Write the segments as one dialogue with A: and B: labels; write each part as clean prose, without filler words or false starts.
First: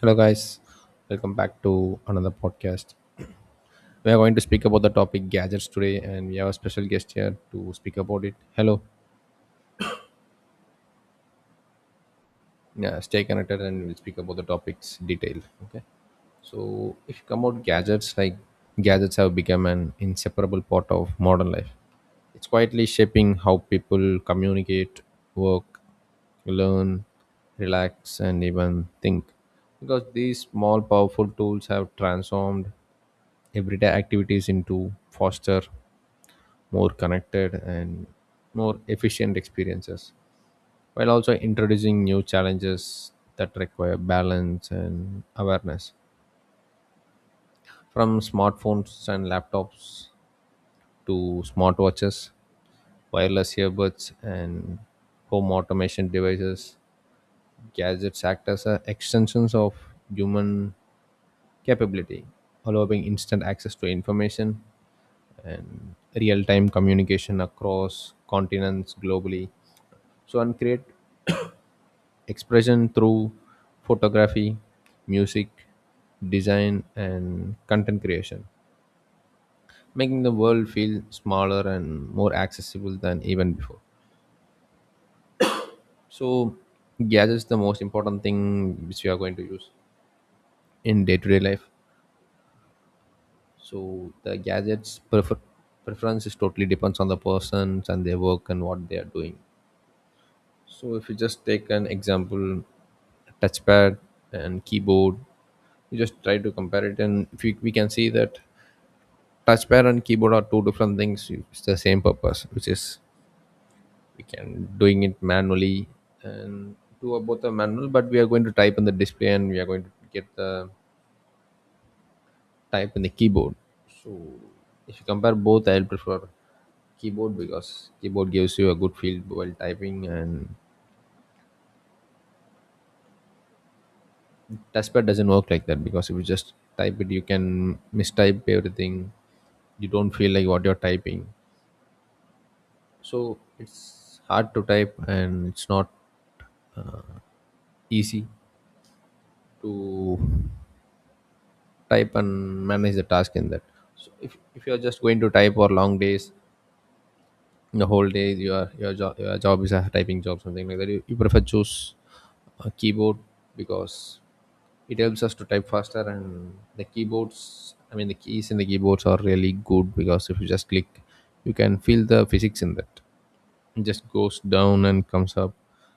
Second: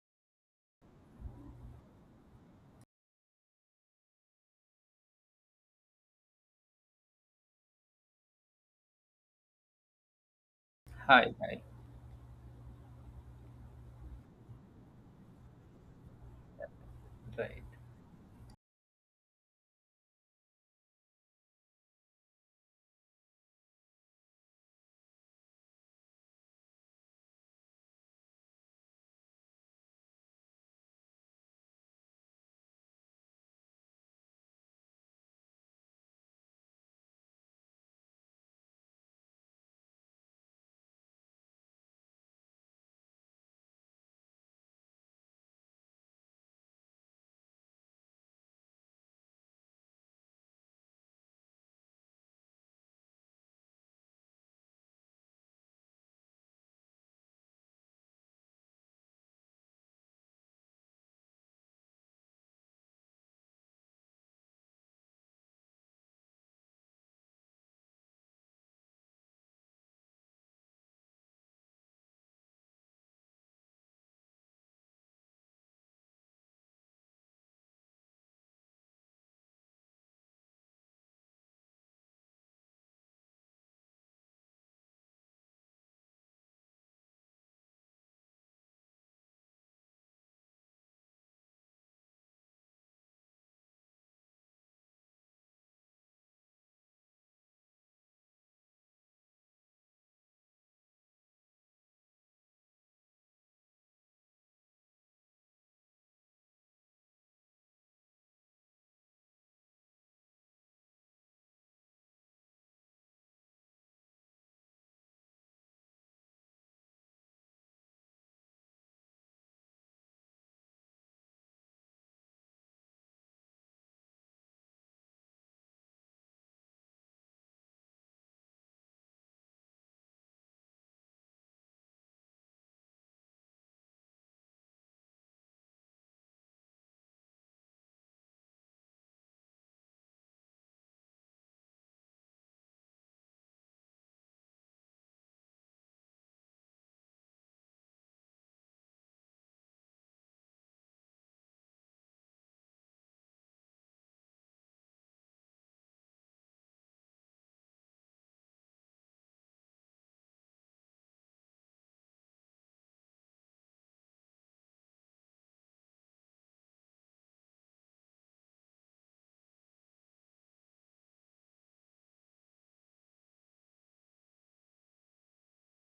A: Hello, guys. Welcome back to another podcast. We are going to speak about the topic gadgets today, and we have a special guest here to speak about it. Hello.
B: Hi, hi,
A: Yeah, stay connected, and we'll speak about the topics detail. Okay. So, if you come out
B: right.
A: gadgets, like gadgets have become an inseparable part of modern life. It's quietly shaping how people communicate, work, learn, relax, and even think. Because these small, powerful tools have transformed everyday activities into foster more connected and more efficient experiences while also introducing new challenges that require balance and awareness, from smartphones and laptops to smartwatches, wireless earbuds and home automation devices. Gadgets act as a extensions of human capability, allowing instant access to information and real-time communication across continents globally, so and create expression through photography, music, design and content creation, making the world feel smaller and more accessible than even before. So gadgets the most important thing which we are going to use in day-to-day life. So the preference is totally depends on the persons and their work and what they are doing. So if you just take an example, touchpad and keyboard, you just try to compare it, and if you, we can see that touchpad and keyboard are two different things. It's the same purpose, which is we can doing it manually, and two are both are manual, but we are going to type on the display, and we are going to get the type in the keyboard. So if you compare both, I'll prefer keyboard because keyboard gives you a good feel while typing. And touchpad doesn't work like that, because if you just type it, you can mistype everything. You don't feel like what you're typing. So it's hard to type and it's not easy to type and manage the task in that. So if you're just going to type for long days, the whole day your job is a typing job, something like that. You prefer choose a keyboard, because it helps us to type faster. And the keyboards, I mean the keys in the keyboards are really good, because if you just click you can feel the physics in that. It just goes down and comes up,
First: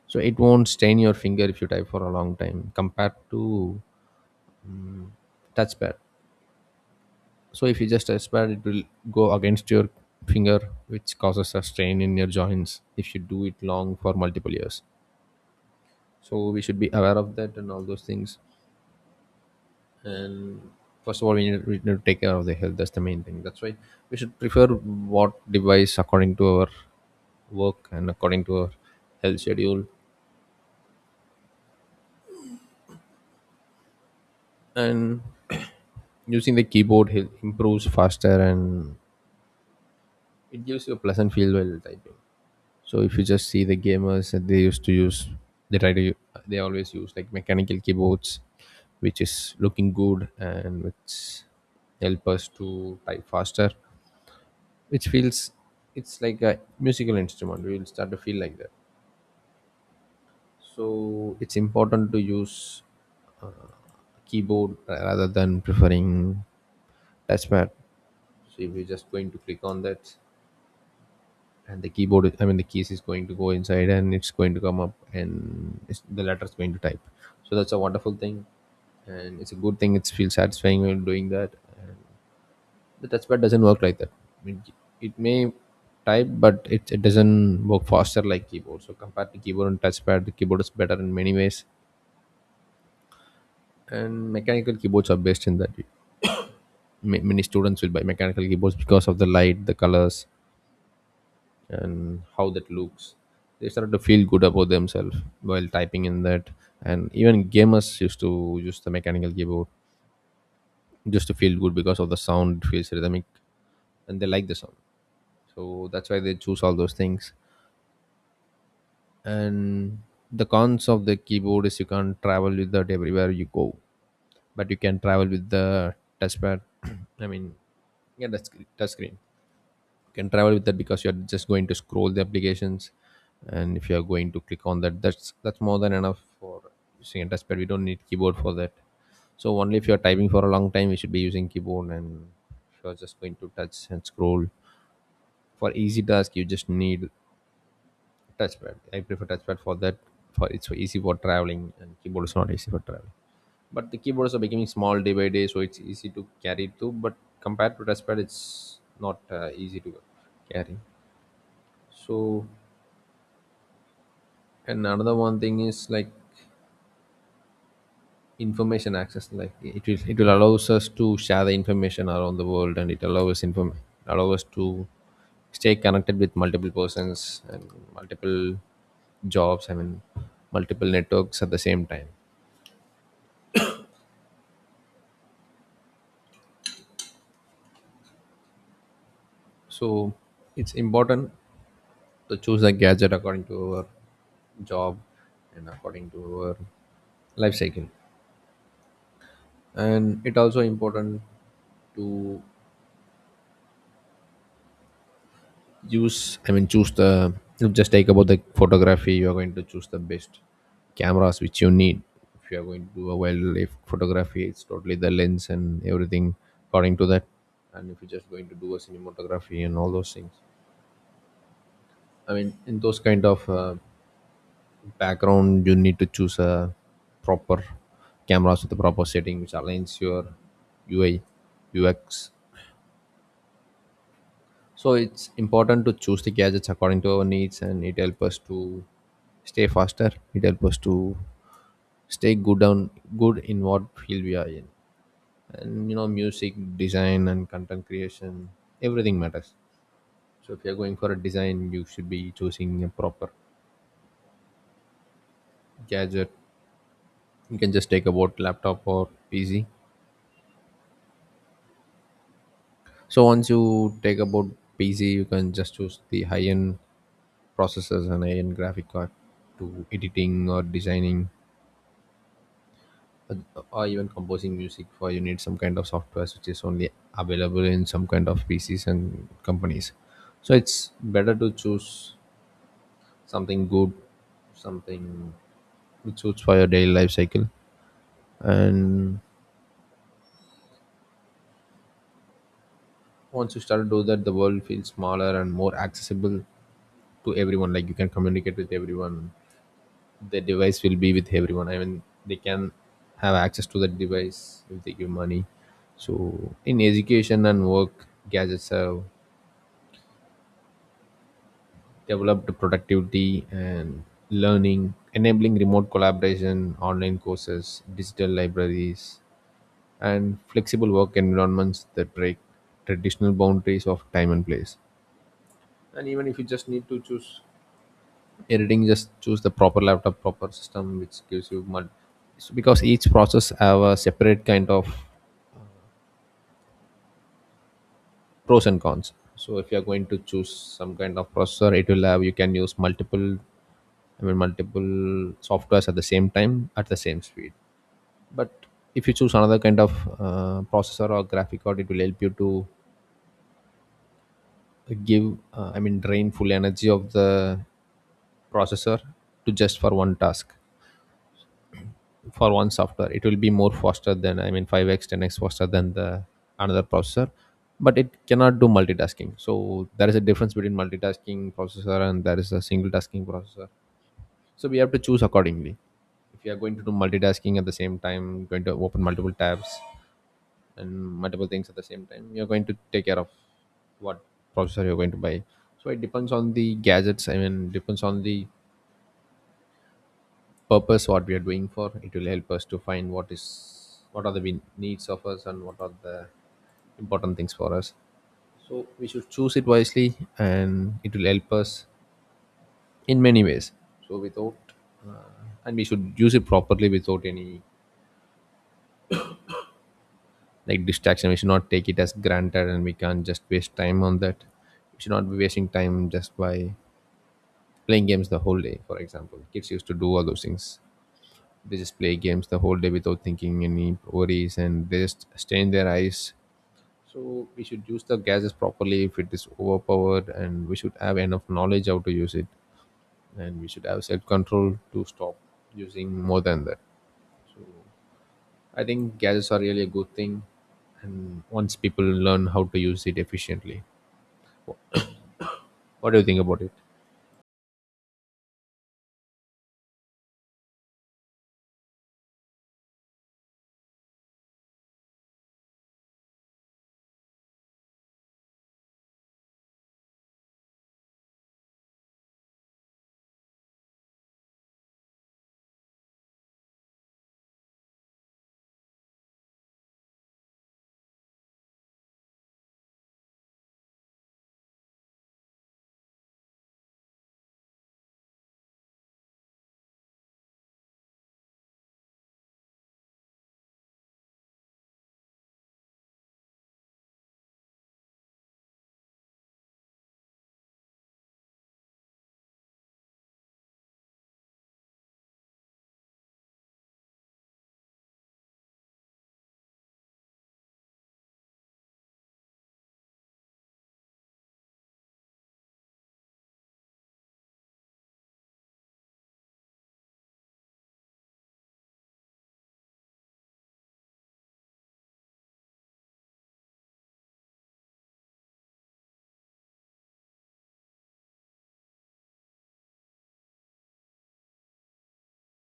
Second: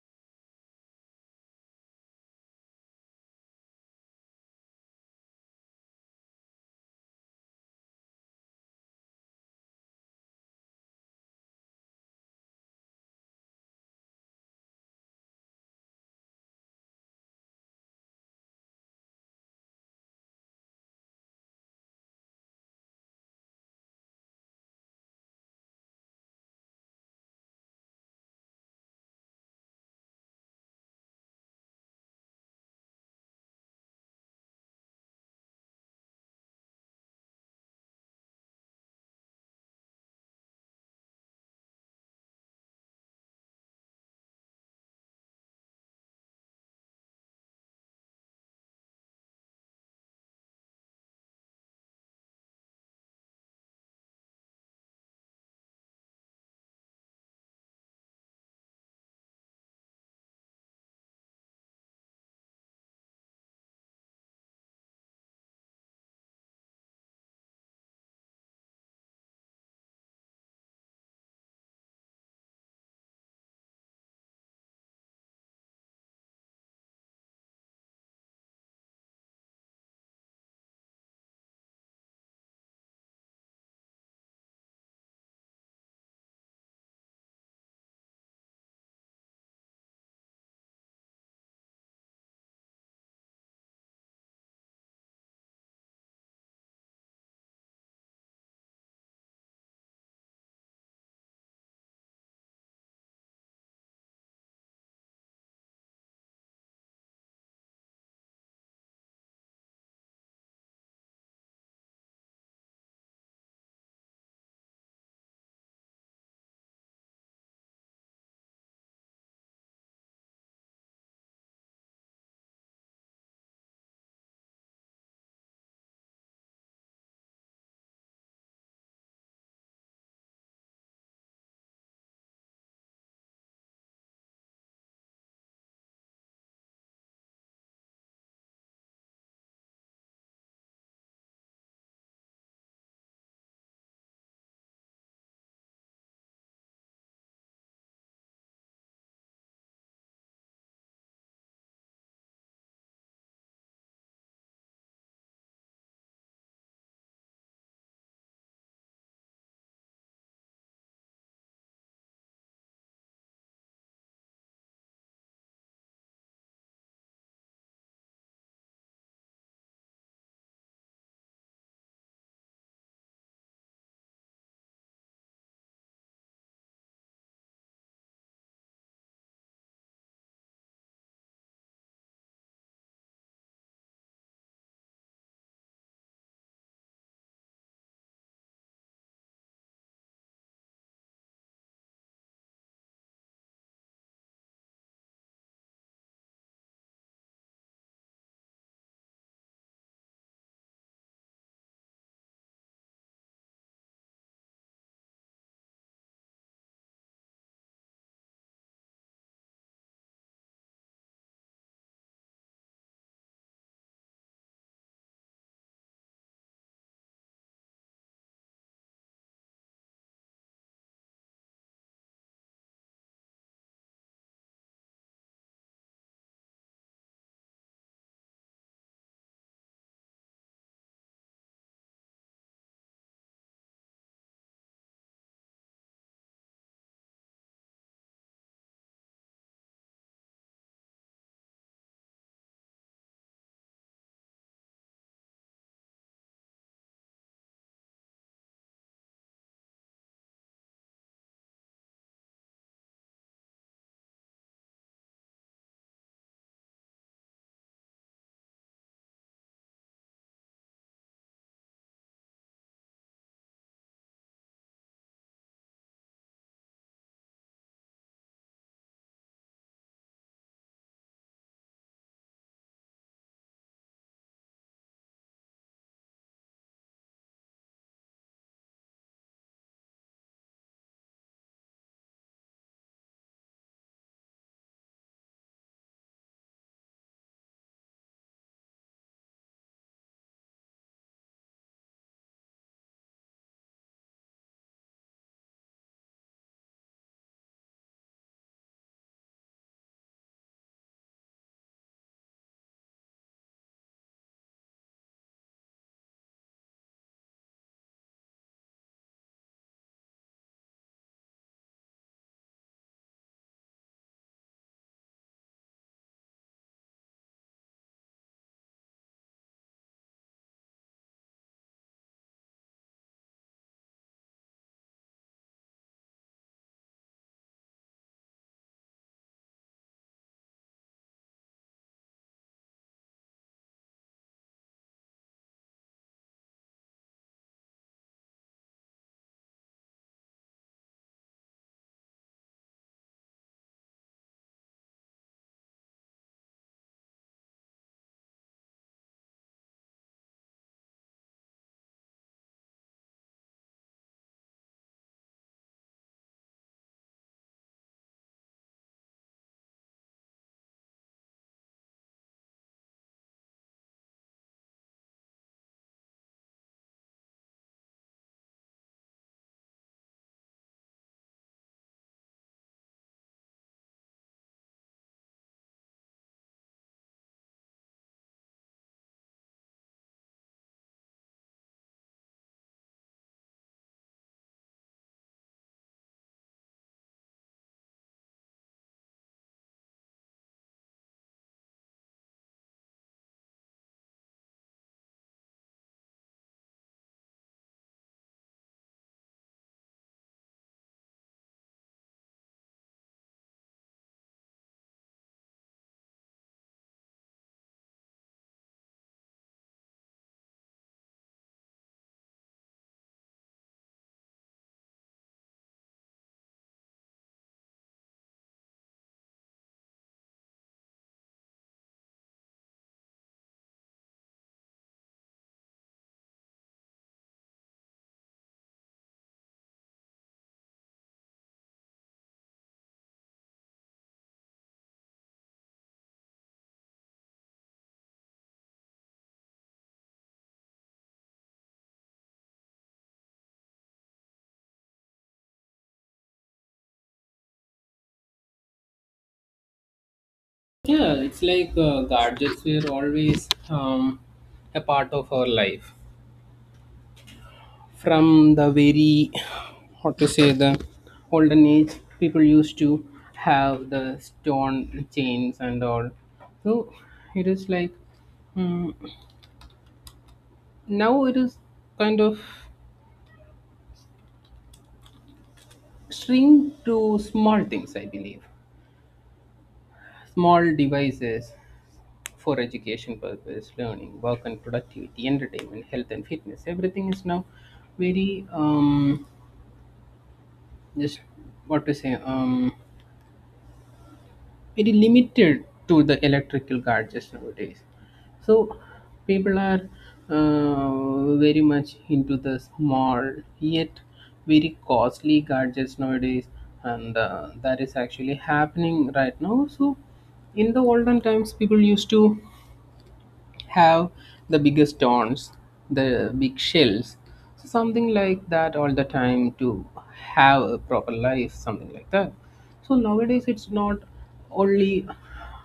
A: so it won't stain your finger if you type for a long time compared to touchpad. So if you just touchpad it will go against your finger, which causes a strain in your joints if you do it long for multiple years. So we should be aware of that and all those things. And first of all we need to take care of the health. That's the main thing. That's why we should prefer what device according to our work and according to our health schedule. And using the keyboard improves faster and it gives you a pleasant feel while typing. So if you just see the gamers that they used to use, they try to u- they always use like mechanical keyboards, which is looking good and which help us to type faster, which feels it's like a musical instrument. You will start to feel like that. So it's important to use keyboard rather than preferring touchpad. So if you're just going to click on that, and the keyboard I mean the keys is going to go inside and it's going to come up and the letter is going to type. So that's a wonderful thing, and it's a good thing. It feels satisfying when doing that. And the touchpad doesn't work like that. I mean, it may type but it doesn't work faster like keyboard. So compared to keyboard and touchpad, the keyboard is better in many ways, and mechanical keyboards are best in that. Many students will buy mechanical keyboards because of the light, the colors and how that looks. They started to feel good about themselves while typing in that. And even gamers used to use the mechanical keyboard just to feel good, because of the sound. It feels rhythmic and they like the sound. So that's why they choose all those things. And the cons of the keyboard is you can't travel with that everywhere you go, but you can travel with the touchpad. i mean yeah, that's touch screen. You can travel with that because you're just going to scroll the applications, and if you're going to click on that, that's more than enough for using a touchpad. We don't need keyboard for that. So only if you're typing for a long time you should be using keyboard, and if you're just going to touch and scroll for easy task you just need touchpad. I prefer touchpad for that. For it's so easy for traveling, and keyboard is not easy for traveling. But the keyboards are becoming small day by day, so it's easy to carry too. But compared to touchpad, it's not easy to carry. So, and another one thing is like information access. Like it will allows us to share the information around the world, and it allows inform allow us to stay connected with multiple persons and multiple jobs. I mean, multiple networks at the same time. So it's important to choose a gadget according to our job and according to our life cycle. And it also important to use I mean choose the, if just take about the photography, you are going to choose the best cameras which you need. If you are going to do a wildlife photography, it's totally the lens and everything according to that. And if you're just going to do a cinematography and all those things. I mean, in those kind of background you need to choose a proper cameras with the proper setting which aligns your UI, UX. So it's important to choose the gadgets according to our needs, and it helps us to stay faster. It helps us to stay good on good in what field we are in. And you know, music, design and content creation, everything matters. So if you're going for a design you should be choosing a proper gadget. You can just take a about laptop or PC. So once you take about PC, you can just choose the high-end processors and high-end graphic card to editing or designing, uh, or even composing music. For you need some kind of software which is only available in some kind of PCs and companies. So it's better to choose something good, something which suits for your daily life cycle. And once you start to do that, the world feels smaller and more accessible to everyone. Like you can communicate with everyone. The device will be with everyone, I mean they can have access to that device if they give money. So in education and work, gadgets have developed productivity and learning, enabling remote collaboration, online courses, digital libraries and flexible work environments that break traditional boundaries of time and place. And even if you just need to choose editing, just choose the proper laptop, proper system which gives you it's because each process have a separate kind of pros and cons. So if you're going to choose some kind of processor it will have, you can use multiple, I mean multiple softwares at the same time at the same speed. But if you choose another kind of processor or graphic card, it will help you to give, I mean drain full energy of the processor to just for one task, for one software. It will be more faster than, I mean 5x 10x faster than the another processor, but it cannot do multitasking. So there is a difference between multitasking processor and there is a single tasking processor. So we have to choose accordingly. If you are going to do multitasking at the same time, going to open multiple tabs and multiple things at the same time, you're going to take care of what processor you're going to buy. So it depends on the gadgets, I mean depends on the purpose what we are doing for. It will help us to find what is, what are the needs of us, and what are the important things for us. So we should choose it wisely and it will help us in many ways. So without uh, and we should use it properly without any like distraction. We should not take it as granted and we can't just waste time on that. We should not be wasting time just by playing games the whole day. For example, kids used to do all those things. They just play games the whole day without thinking any worries, and they just strain their eyes. So we should use the gadgets properly if it is overpowered, and we should have enough knowledge how to use it, and we should have self-control to stop using more than that. I think gadgets are really a good thing, and once people learn how to use it efficiently, what do you think about it?
B: Yeah, it's like gadgets were always a part of our life. From the very, how to say, the olden age, people used to have the stone chains and all. So it is like mm, now it is kind of string to small things, I believe, small devices for education purpose, learning, work and productivity, entertainment, health and fitness. Everything is now very just what to say very limited to the electrical gadgets nowadays. So people are very much into the small yet very costly gadgets nowadays, and that is actually happening right now. So in the olden times people used to have the biggest stones, the big shells, so something like that all the time to have a proper life, something like that. So nowadays it's not only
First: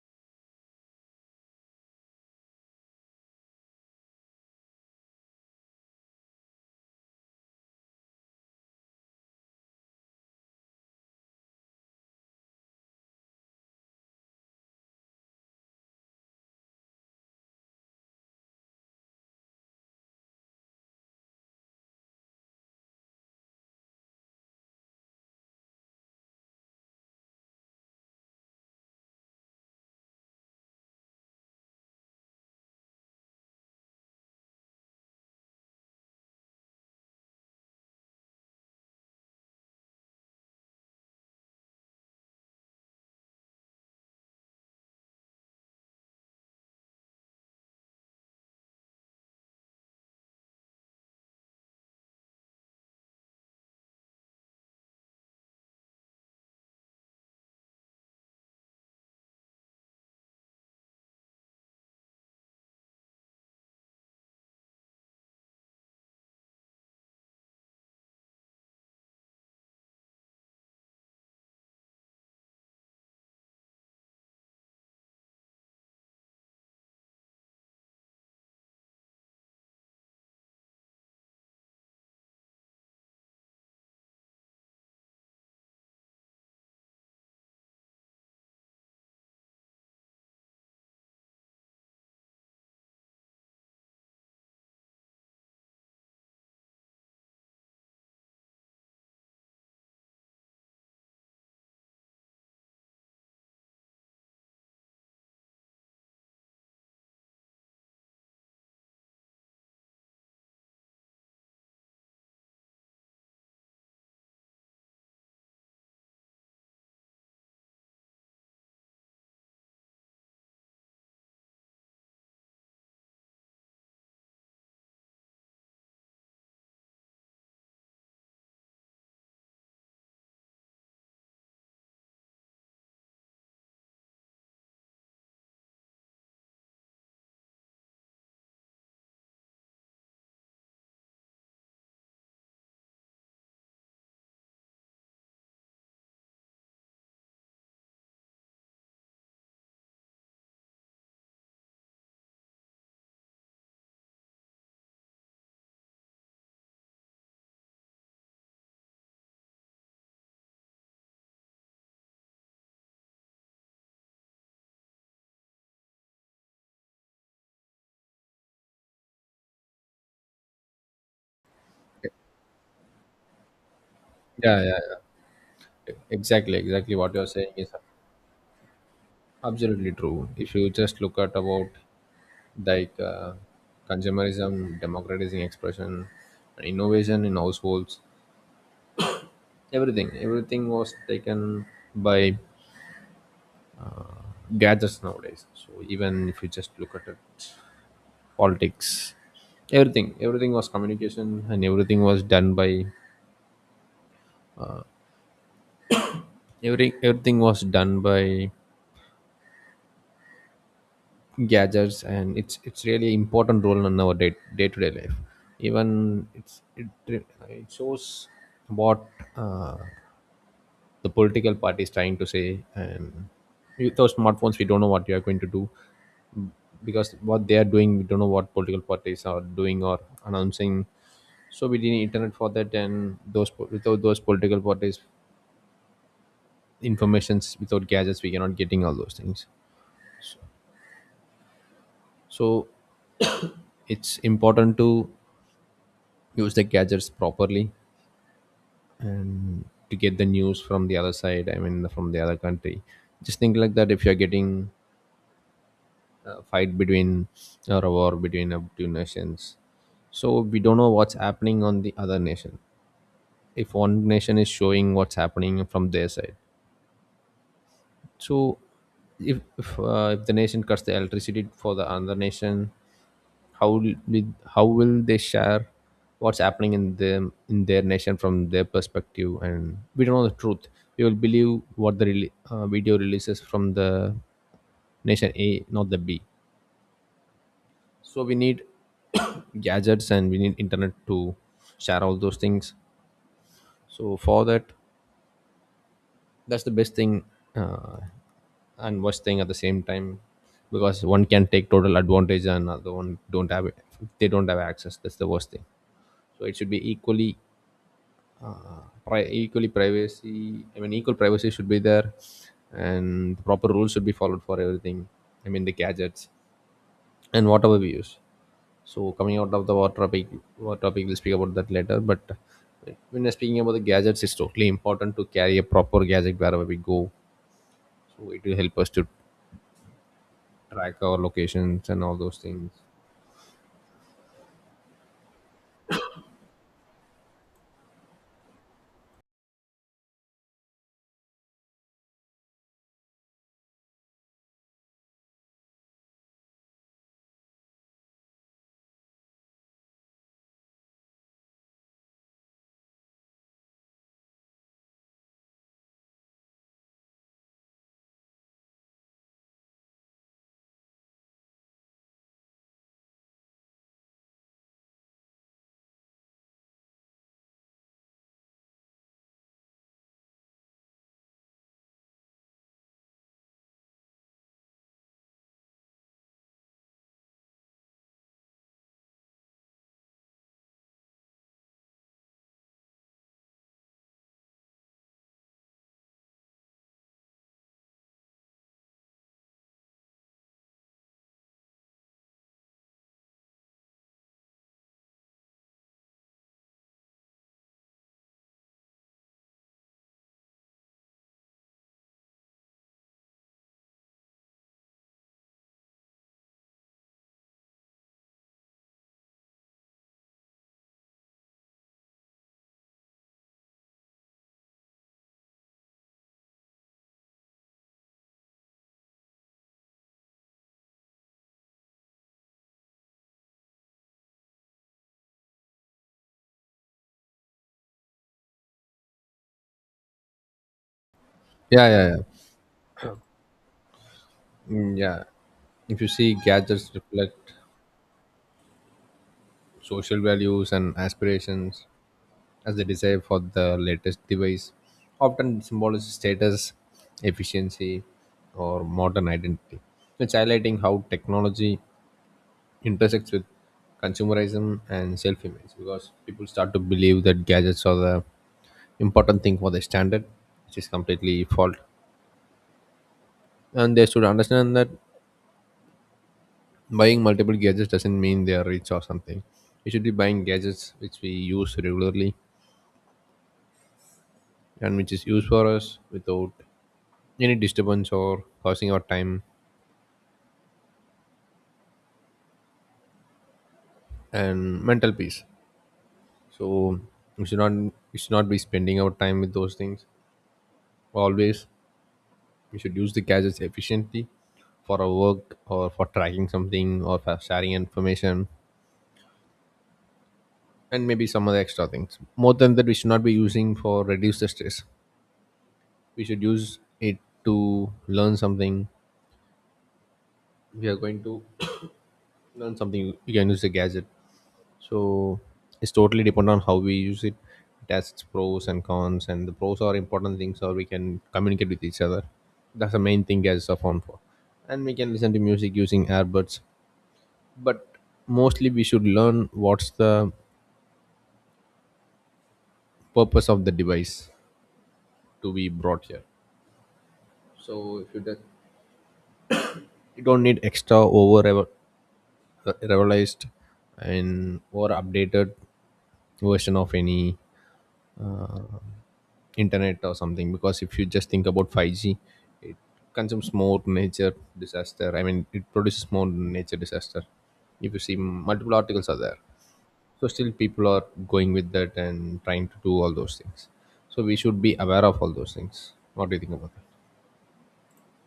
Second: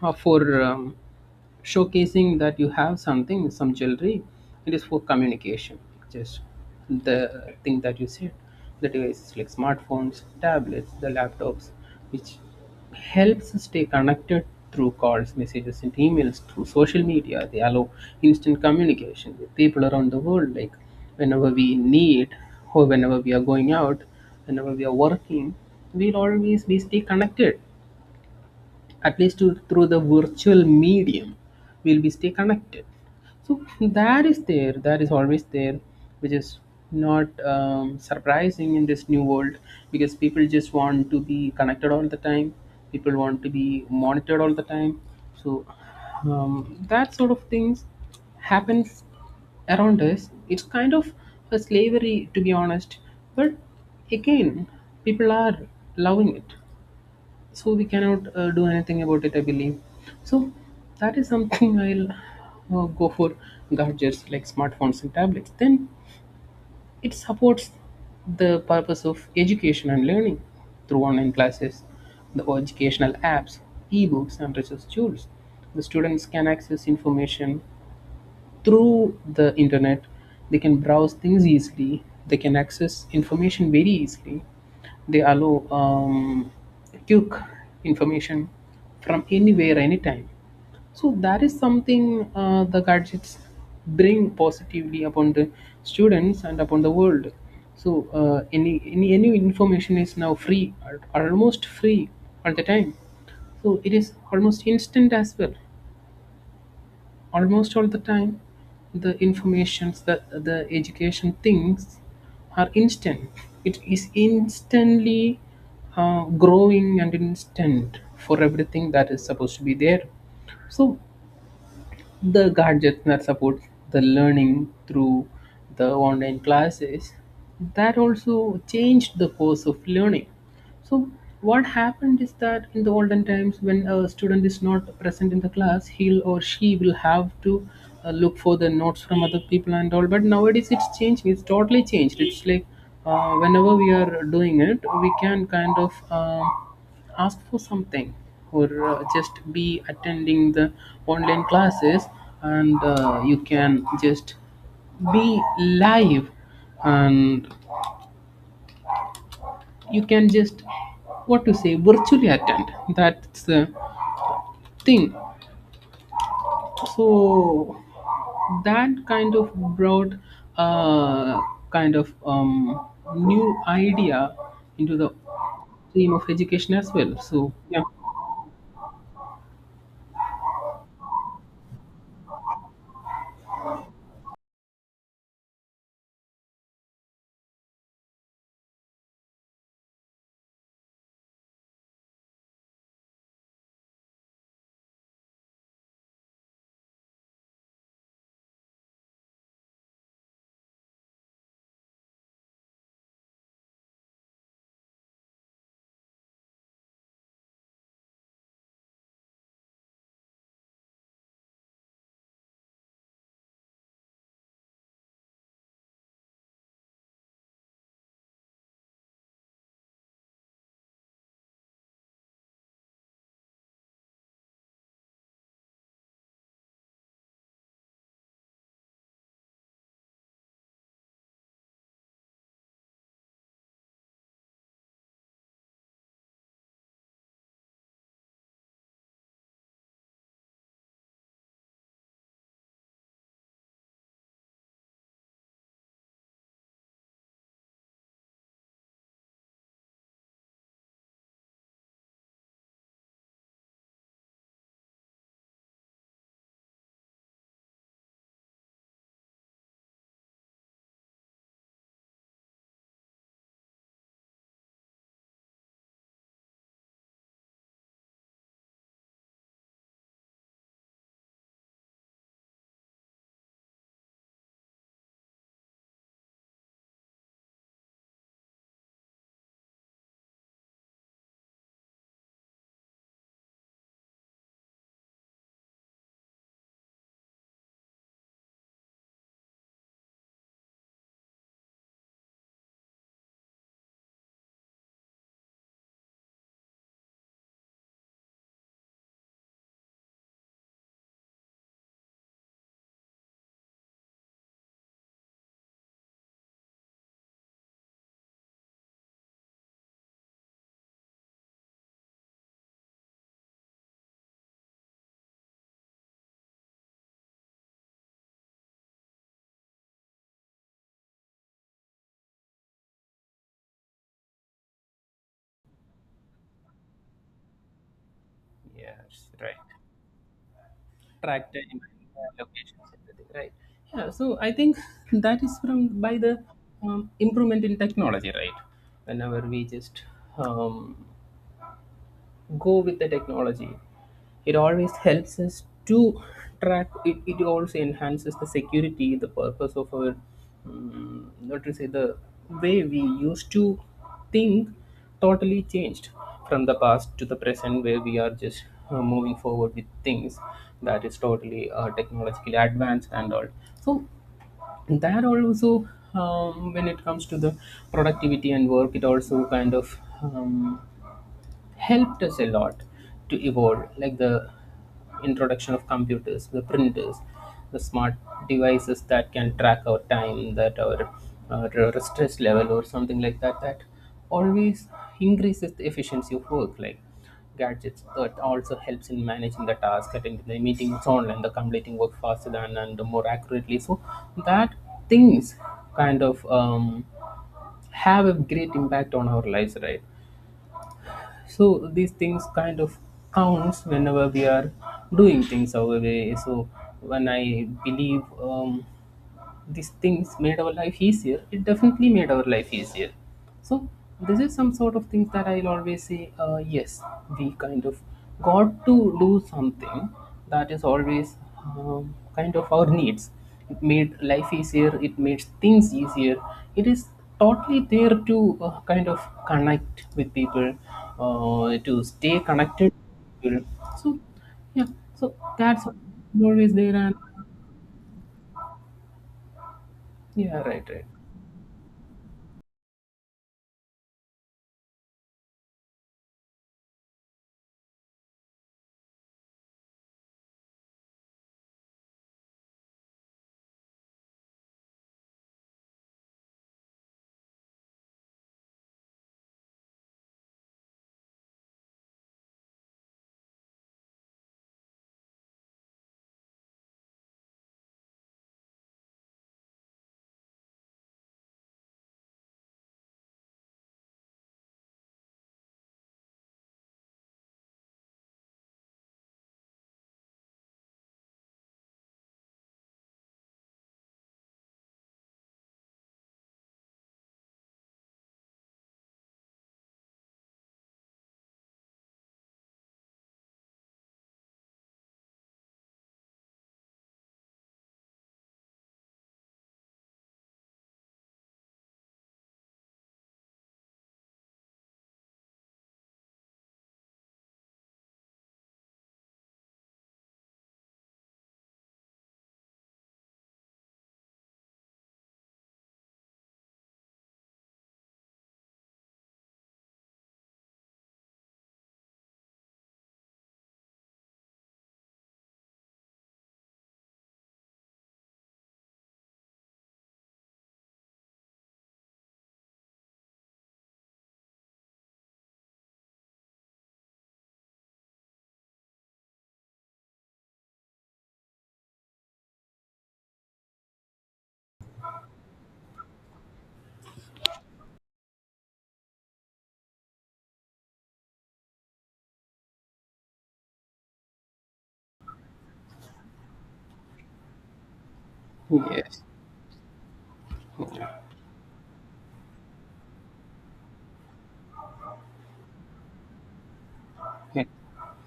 B: for showcasing that you have something, some jewelry. It is for communication, just the thing that you said. The devices like smartphones, tablets, the laptops, which helps us stay connected through calls, messages, and emails, through social media. They allow instant communication with people around the world. Like whenever we need, or whenever we are going out, whenever we are working, we'll always be stay connected at least to, through the virtual medium we'll be stay connected. So that is there, that is always there, which is not surprising in this new world, because people just want to be connected all the time, people want to be monitored all the time. So that sort of things happens around us. It's kind of a slavery, to be honest. But again, people are loving it, so we cannot do anything about it, I believe. So that is something I'll go for. Gadgets like smartphones and tablets then, it supports the purpose of education and learning through online classes, the educational apps, ebooks and resource tools. The students can access information through the internet. They can browse things easily, they can access information very easily. They allow quick information from anywhere anytime. So that is something, the gadgets bring positively upon the students and upon the world. So any information is now free, almost free all the time. So it is almost instant as well, almost all the time. The informations that the education thinks are instant. It is instantly growing and instant for everything that is supposed to be there. So the gadgets that support the learning through the online classes, that also changed the course of learning. So what happened is that in the olden times, when a student is not present in the class, he'll or she will have to look for the notes from other people and all, but nowadays it's changing, it's totally changed. It's like whenever we are doing it, we can kind of ask for something, or just be attending the online classes, and you can just be live, and you can just, what to say, virtually attend, that's the thing. So that kind of brought a kind of new idea
A: Yeah, yeah,
B: into the
A: yeah.
B: stream of
A: Exactly,
B: education as
A: exactly what
B: well,
A: you're saying
B: so
A: is
B: yeah.
A: absolutely true. If you just look at about like uh, consumerism, democratizing expression, and innovation in households. Everything, everything was taken by gadgets nowadays. So even if you just look at it, politics, everything, everything was communication, and everything was done by everything was done by gadgets, and it's really important role in our day to day life. Even it shows what. Uh, the political party is trying to say. And without smartphones, we don't know what you are going to do, because what they are doing, we don't know what political parties are doing or announcing. So we need internet for that, and those without those political parties informations, without gadgets, we cannot getting all those things. So it's important to use the gadgets properly and to get the news from the other side, I mean from the other country. Just think like that, if you're getting a fight between or a war between up two nations, so we don't know what's happening on the other nation. If one nation is showing what's happening from their side, so if the nation cuts the electricity for the other nation, how will they share what's happening in them, in their nation from their perspective, and we don't know the truth. We will believe what the video releases from the nation A, not the B. So we need gadgets and we need internet to share all those things. So for that, that's the best thing uh, and worst thing at the same time, because one can take total advantage and other one don't have it, they don't have access. That's the worst thing. So it should be equally privacy, I mean equal privacy should be there, and proper rules should be followed for everything, I mean the gadgets and whatever we use. So coming out of the water topic we'll speak about that later. But when we're speaking about the gadgets, it's totally important to carry a proper gadget wherever we go. So it will help us to
B: Yes, right.
A: track our
B: Tracked in
A: locations and all those things.
B: locations, everything, right? Yeah, so I think that is from, by the improvement in technology, right? Whenever we just um, go with the technology, it always helps us to track it. It also enhances the security, the purpose of our not to say the way we used to think totally changed from the past to the present, where we are just moving forward with things that is totally technologically advanced and all. So that also when it comes to the productivity and work, it also kind of helped us a lot to evolve, like the introduction of computers, the printers, the smart devices that can track our time, that our stress level, or something like that, that always increases the efficiency of work. Like gadgets, that also helps in managing the task, attending the meetings online, the completing work faster than and more accurately. So that things kind of have a great impact on our lives, right? So these things kind of counts whenever we are doing things our way. So when I believe these things made our life easier, it definitely made our life easier. So this is some sort of things that I'll always say, yes, we kind of got to do something that is always kind of our needs. It made life easier, it made things easier. It is totally there to kind of connect with people,
A: Yeah,
B: to
A: yeah, yeah.
B: stay connected with people. So yeah,
A: Mm, yeah.
B: so that's
A: If you see,
B: always
A: gadgets
B: there. And
A: reflect social
B: yeah,
A: values
B: right,
A: and
B: right.
A: aspirations, as they desire for the latest device, often symbolizes status, efficiency, or modern identity. It's highlighting how technology intersects with consumerism and self-image, because people start to believe that gadgets are the important thing for their standard, which is completely fault. And they should understand that buying multiple gadgets doesn't mean they are rich or something. We should be buying gadgets which we use regularly and which is used for us without any disturbance or causing our time and mental peace. So we should not be spending our time with those things always. We should use the gadgets efficiently for our work or for tracking something or for sharing information, and maybe some other extra things. More than that, we should not be using. For reduce the stress, we should use it to learn something. We are going to learn something, you can use the gadget. So it's totally depend on how we use it. It has its pros and cons, and the pros are important things, or we can communicate with each other. That's the main thing gadgets are found for, and we can listen to music using earbuds. But mostly we should learn what's the purpose of the device to be brought here. So if you don't, you don't need extra over revised and or updated version of any uh, internet or something, because if you just think about 5G, it consumes more nature disaster, I mean it produces more nature disaster. If you see, multiple articles are
B: Yes.
A: there. So still people are
B: Yeah,
A: going with that and trying to do all those things. So we should be aware of all those things. What do you think about that?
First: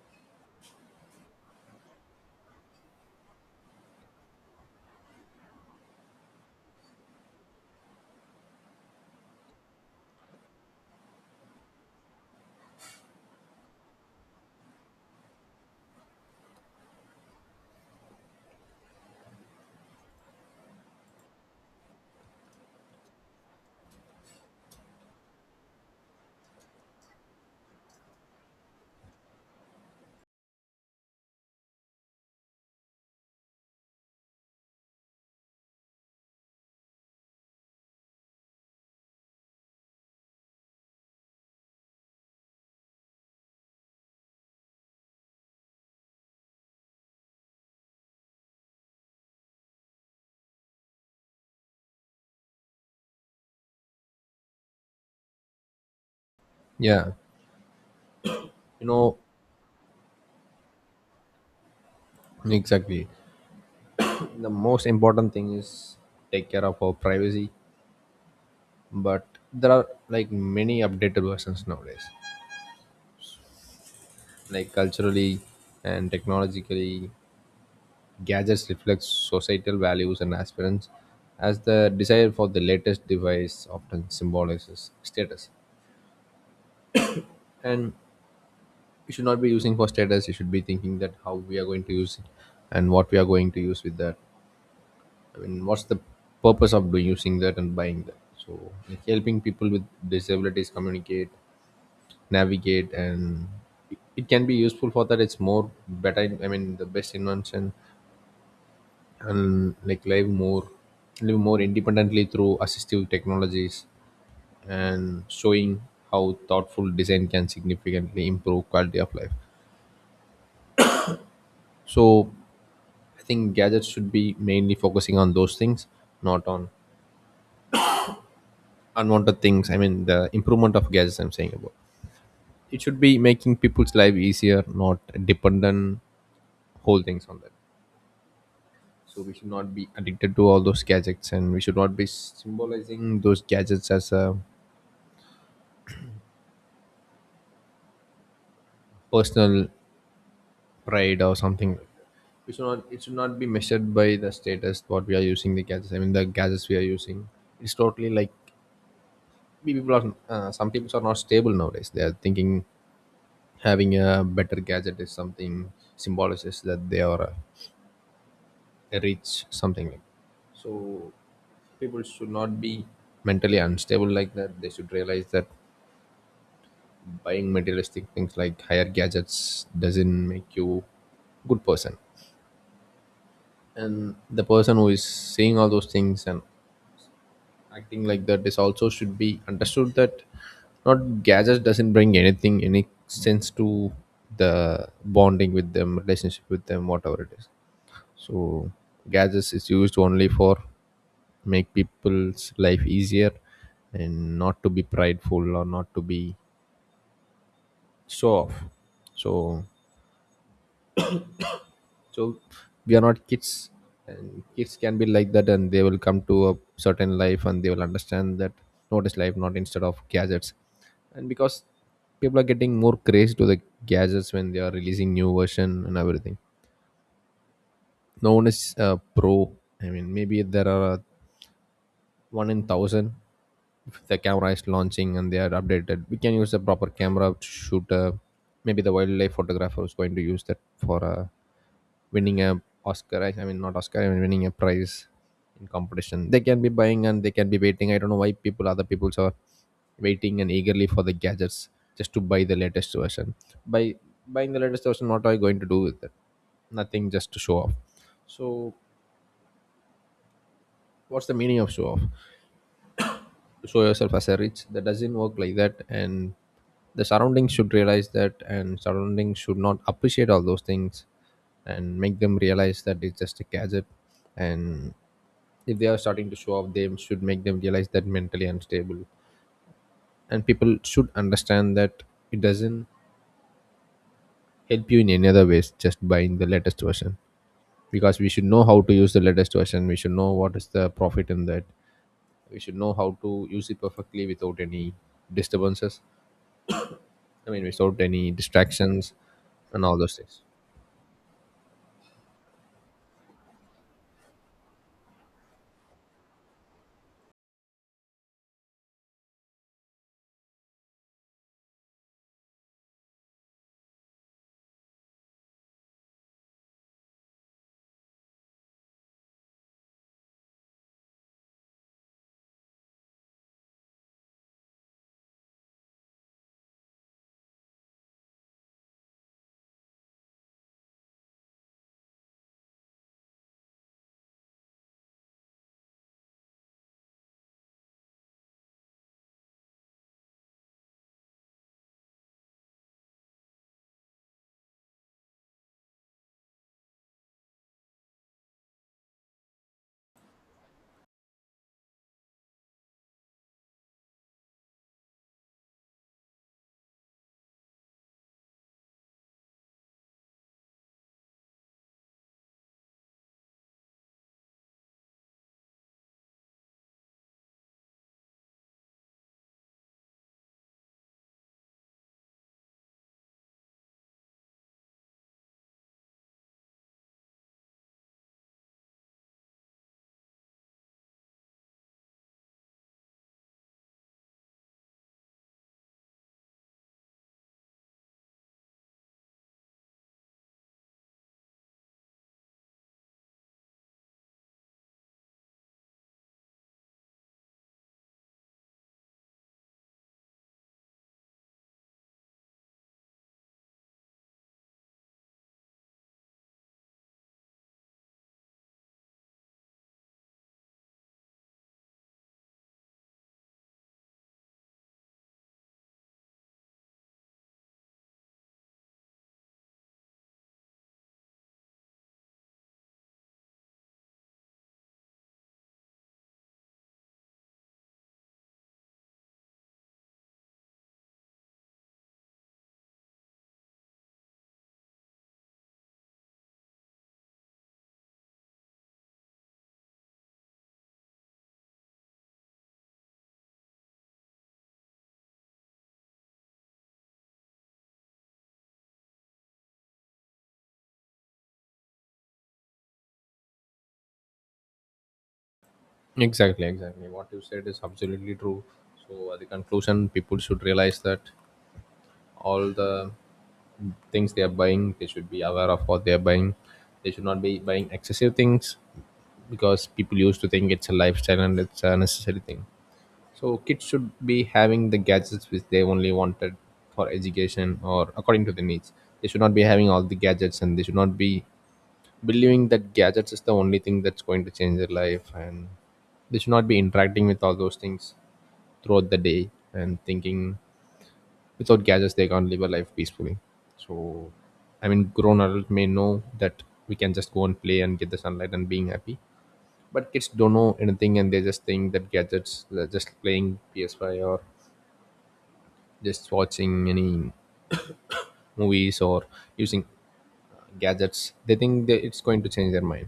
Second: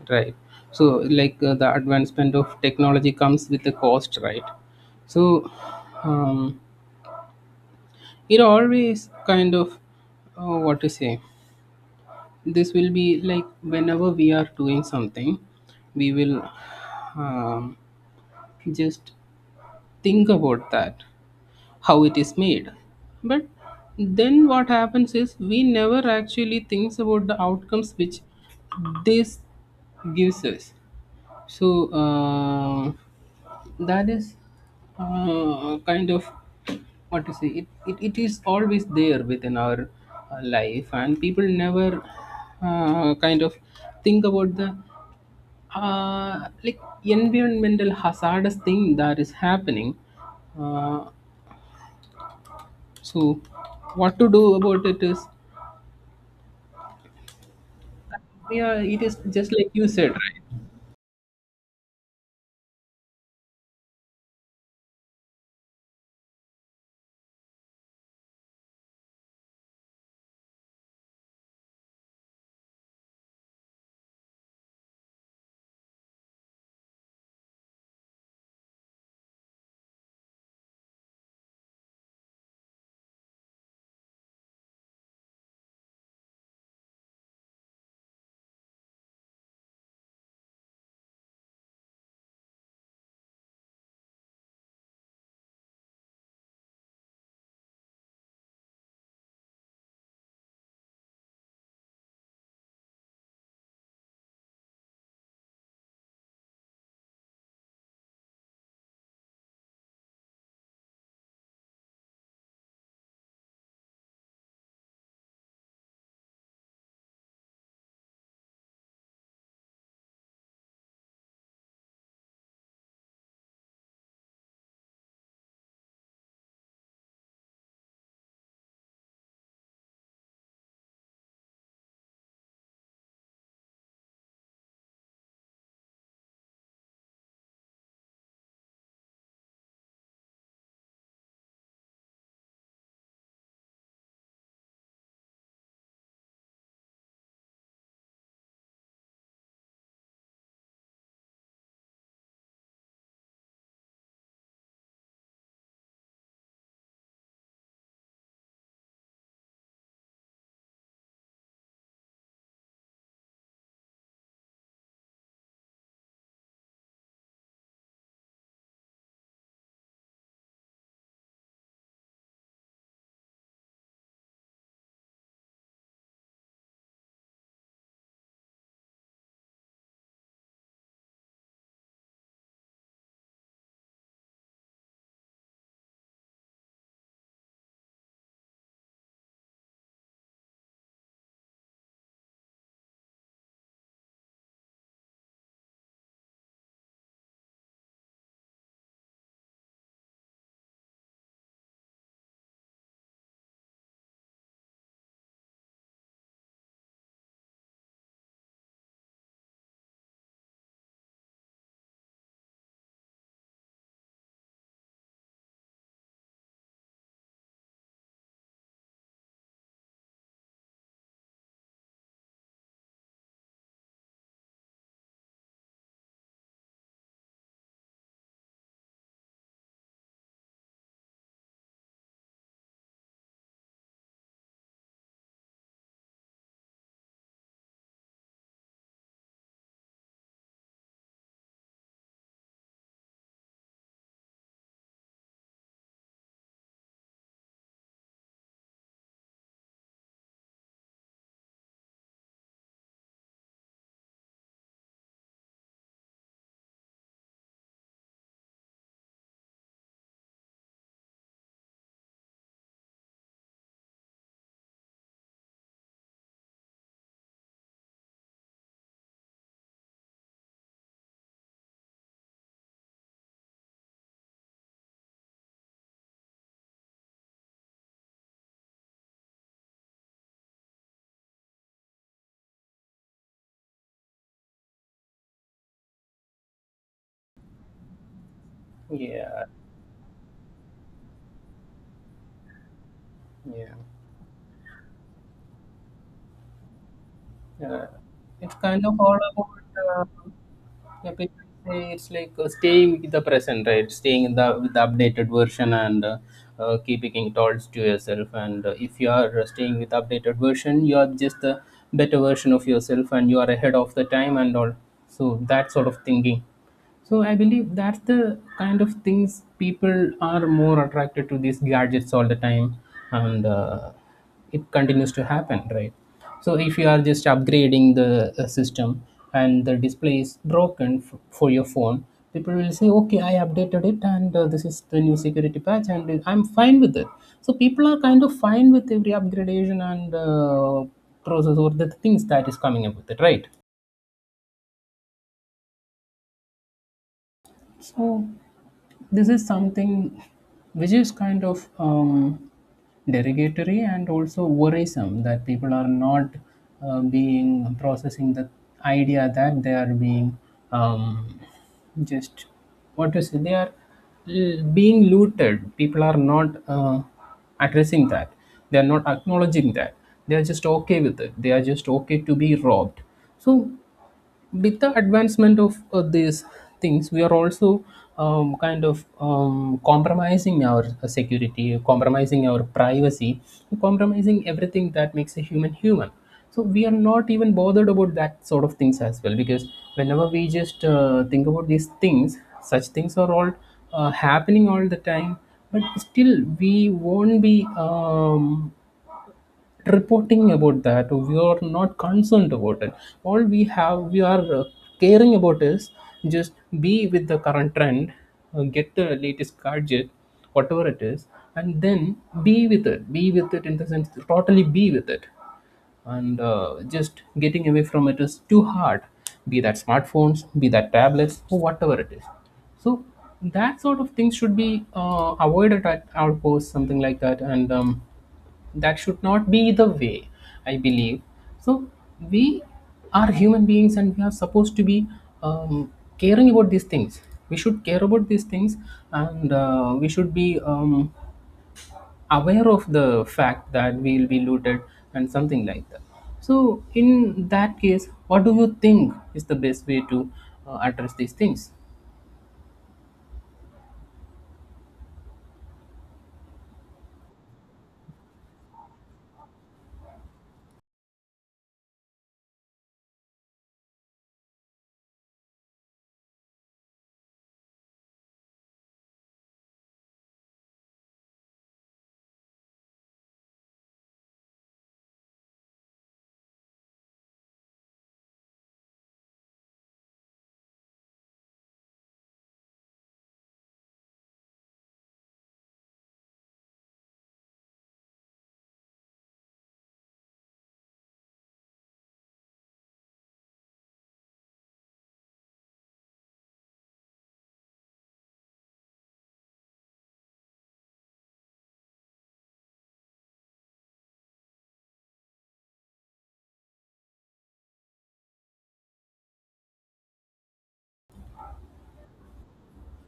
B: right. So like the advancement of technology comes with a cost, right? So um, it always kind of what to say, this will be like whenever we are doing something, we will um, just think about that, how it is made. But then what happens is we never actually thinks about the outcomes which this gives us. So that is kind of what to say. It is always there within our life, and people never kind of think about the like environmental hazardous thing that is happening. Uh, so what to do about it is,
A: Yeah,
B: yeah,
A: you
B: it
A: know,
B: is just like you said,
A: exactly. The most important thing is take care of our privacy. But there are like many updated versions nowadays, like culturally and technologically, gadgets reflect societal values and aspirants, as the desire for the latest device often symbolizes status. And we should not be using for status. You should be thinking that how we are going to use it and what we are going to use with that, I mean what's the purpose of doing using that and buying that. So like helping people with disabilities communicate, navigate, and it can be useful for that. It's more better, I mean the best invention. And like live more independently through assistive technologies, and showing how thoughtful design can significantly improve quality of life. So I think gadgets should be mainly focusing on those things, not on unwanted things. I mean, the improvement of gadgets. I'm saying about it should be making people's life easier, not dependent whole things on that. So we should not be addicted to all those gadgets, and we should not be symbolizing those gadgets as a personal pride or something like that. We should not. It should not be measured by the status what we are using the gadgets. I mean, the gadgets we are using. It's totally like we people are. Some people are not stable nowadays. They are thinking having a better gadget is something symbolizes that they are rich, something like. So people should not be mentally unstable like that. They should realize that buying materialistic things like higher gadgets doesn't make you good person. And the person who is saying all those things and acting like that is also should be understood that not gadgets doesn't bring anything, any sense to the bonding with them, relationship with them, whatever it is. So gadgets is used only for make people's life easier, and not to be prideful or not to be show off. So so we are not kids. And kids can be like that, and they will come to a certain life and they will understand that what is life, not instead of gadgets. And because people are getting more crazy to the gadgets when they are releasing new version and everything. No one is pro, I mean maybe there are one in thousand. If the camera is launching and they are updated, we can use a proper camera to shoot. Uh, maybe the wildlife photographer is going to use that for winning a Oscar, I mean not Oscar, I mean winning a prize in competition. They can be buying and they can be waiting. I don't know why people other people are waiting and eagerly for the gadgets, just to buy the latest version. By buying the latest version, what are you going to do with it? Nothing, just to show off. So what's the meaning of show off? Show yourself as a rich? That doesn't work like that. And the surroundings should realize that, and surroundings should not appreciate all those things and make them realize that it's just a gadget. And if they are starting to show off, they should make them realize that mentally unstable. And people should understand that it doesn't help you in any other ways just buying the latest version. Because we should know how to
B: right?
A: use the
B: Yeah,
A: latest version, we should know what is the profit in that, we should know how to use
B: yeah.
A: it perfectly without any disturbances. I mean,
B: Uh,
A: without any
B: it's kind of
A: distractions
B: all about.
A: and all
B: Uh,
A: those things.
B: Yeah, people say it's like staying with the present, right? Staying in the with the updated version and keeping it all to yourself. And if you are staying with updated version, you are just a better version of yourself, and you are ahead of the time and all. So that sort of thinking. So I believe that's the kind of things people are more attracted to these gadgets all the time, and it continues to happen, right? So if you are just upgrading the system and the display is broken for your phone, people will say, okay, I updated it and this is the new security patch and I'm fine with it. So people are kind of fine with every upgradation and process or the things that is coming up with it, right? So this is something which is kind of derogatory and also worrisome that people are not being processing the idea that they are being um, just what to say, they are being looted. People are not addressing that, they are not acknowledging that, they are just okay with it, they are just okay to be robbed. So with the advancement of these things, we are also kind of compromising our security, compromising our privacy, compromising everything that makes a human human. So we are not even bothered about that sort of things as well, because whenever we just think about these things, such things are all happening all the time. But still, we won't be reporting about that, we are not concerned about it. All we have, we are caring about is just be with the current trend, get the latest gadget, whatever it is, and then be with it, be with it in the sense, totally be with it. And just getting away from it is too hard, be that smartphones, be that tablets, or whatever it is. So that sort of things should be avoided at outposts, something like that, and that should not be the way, I believe. So we are human beings and we are supposed to be um, caring about these things, we should care about these things. And we should be aware of the fact that we'll be looted and something like that. So, in that case, what do you think is the best way to address these things?
A: Exactly, exactly. What you said is absolutely true. So, at the conclusion, people should realize that all the things they are buying, they should be aware of what they are buying. They should not be buying excessive things, because people used to think it's a lifestyle and it's a necessary thing. So, kids should be having the gadgets which they only wanted for education or according to the needs. They should not be having all the gadgets, and they should not be believing that gadgets is the only thing that's going to change their life, and they should not be interacting with all those things throughout the day and thinking without gadgets they can't live a life peacefully. So I mean, grown adult may know that we can just go and play and get the sunlight and being happy. But kids don't know anything, and they just think that gadgets, they're just playing PS5 or just watching any movies or using gadgets, they think that it's going to change their mind.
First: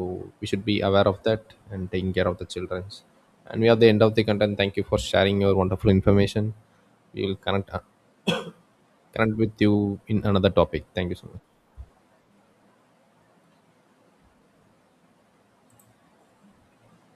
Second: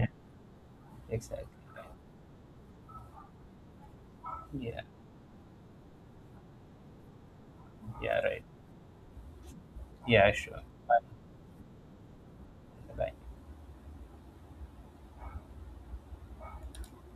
B: Yeah.
A: we should be aware of that
B: Exactly.
A: and taking care of the children's. And we are the end of the content. Thank
B: Yeah.
A: you for sharing your wonderful information. We will
B: Yeah. Right.
A: connect with you in
B: Yeah.
A: another
B: Sure.
A: topic.
B: Bye.
A: Thank you so much.
B: Bye.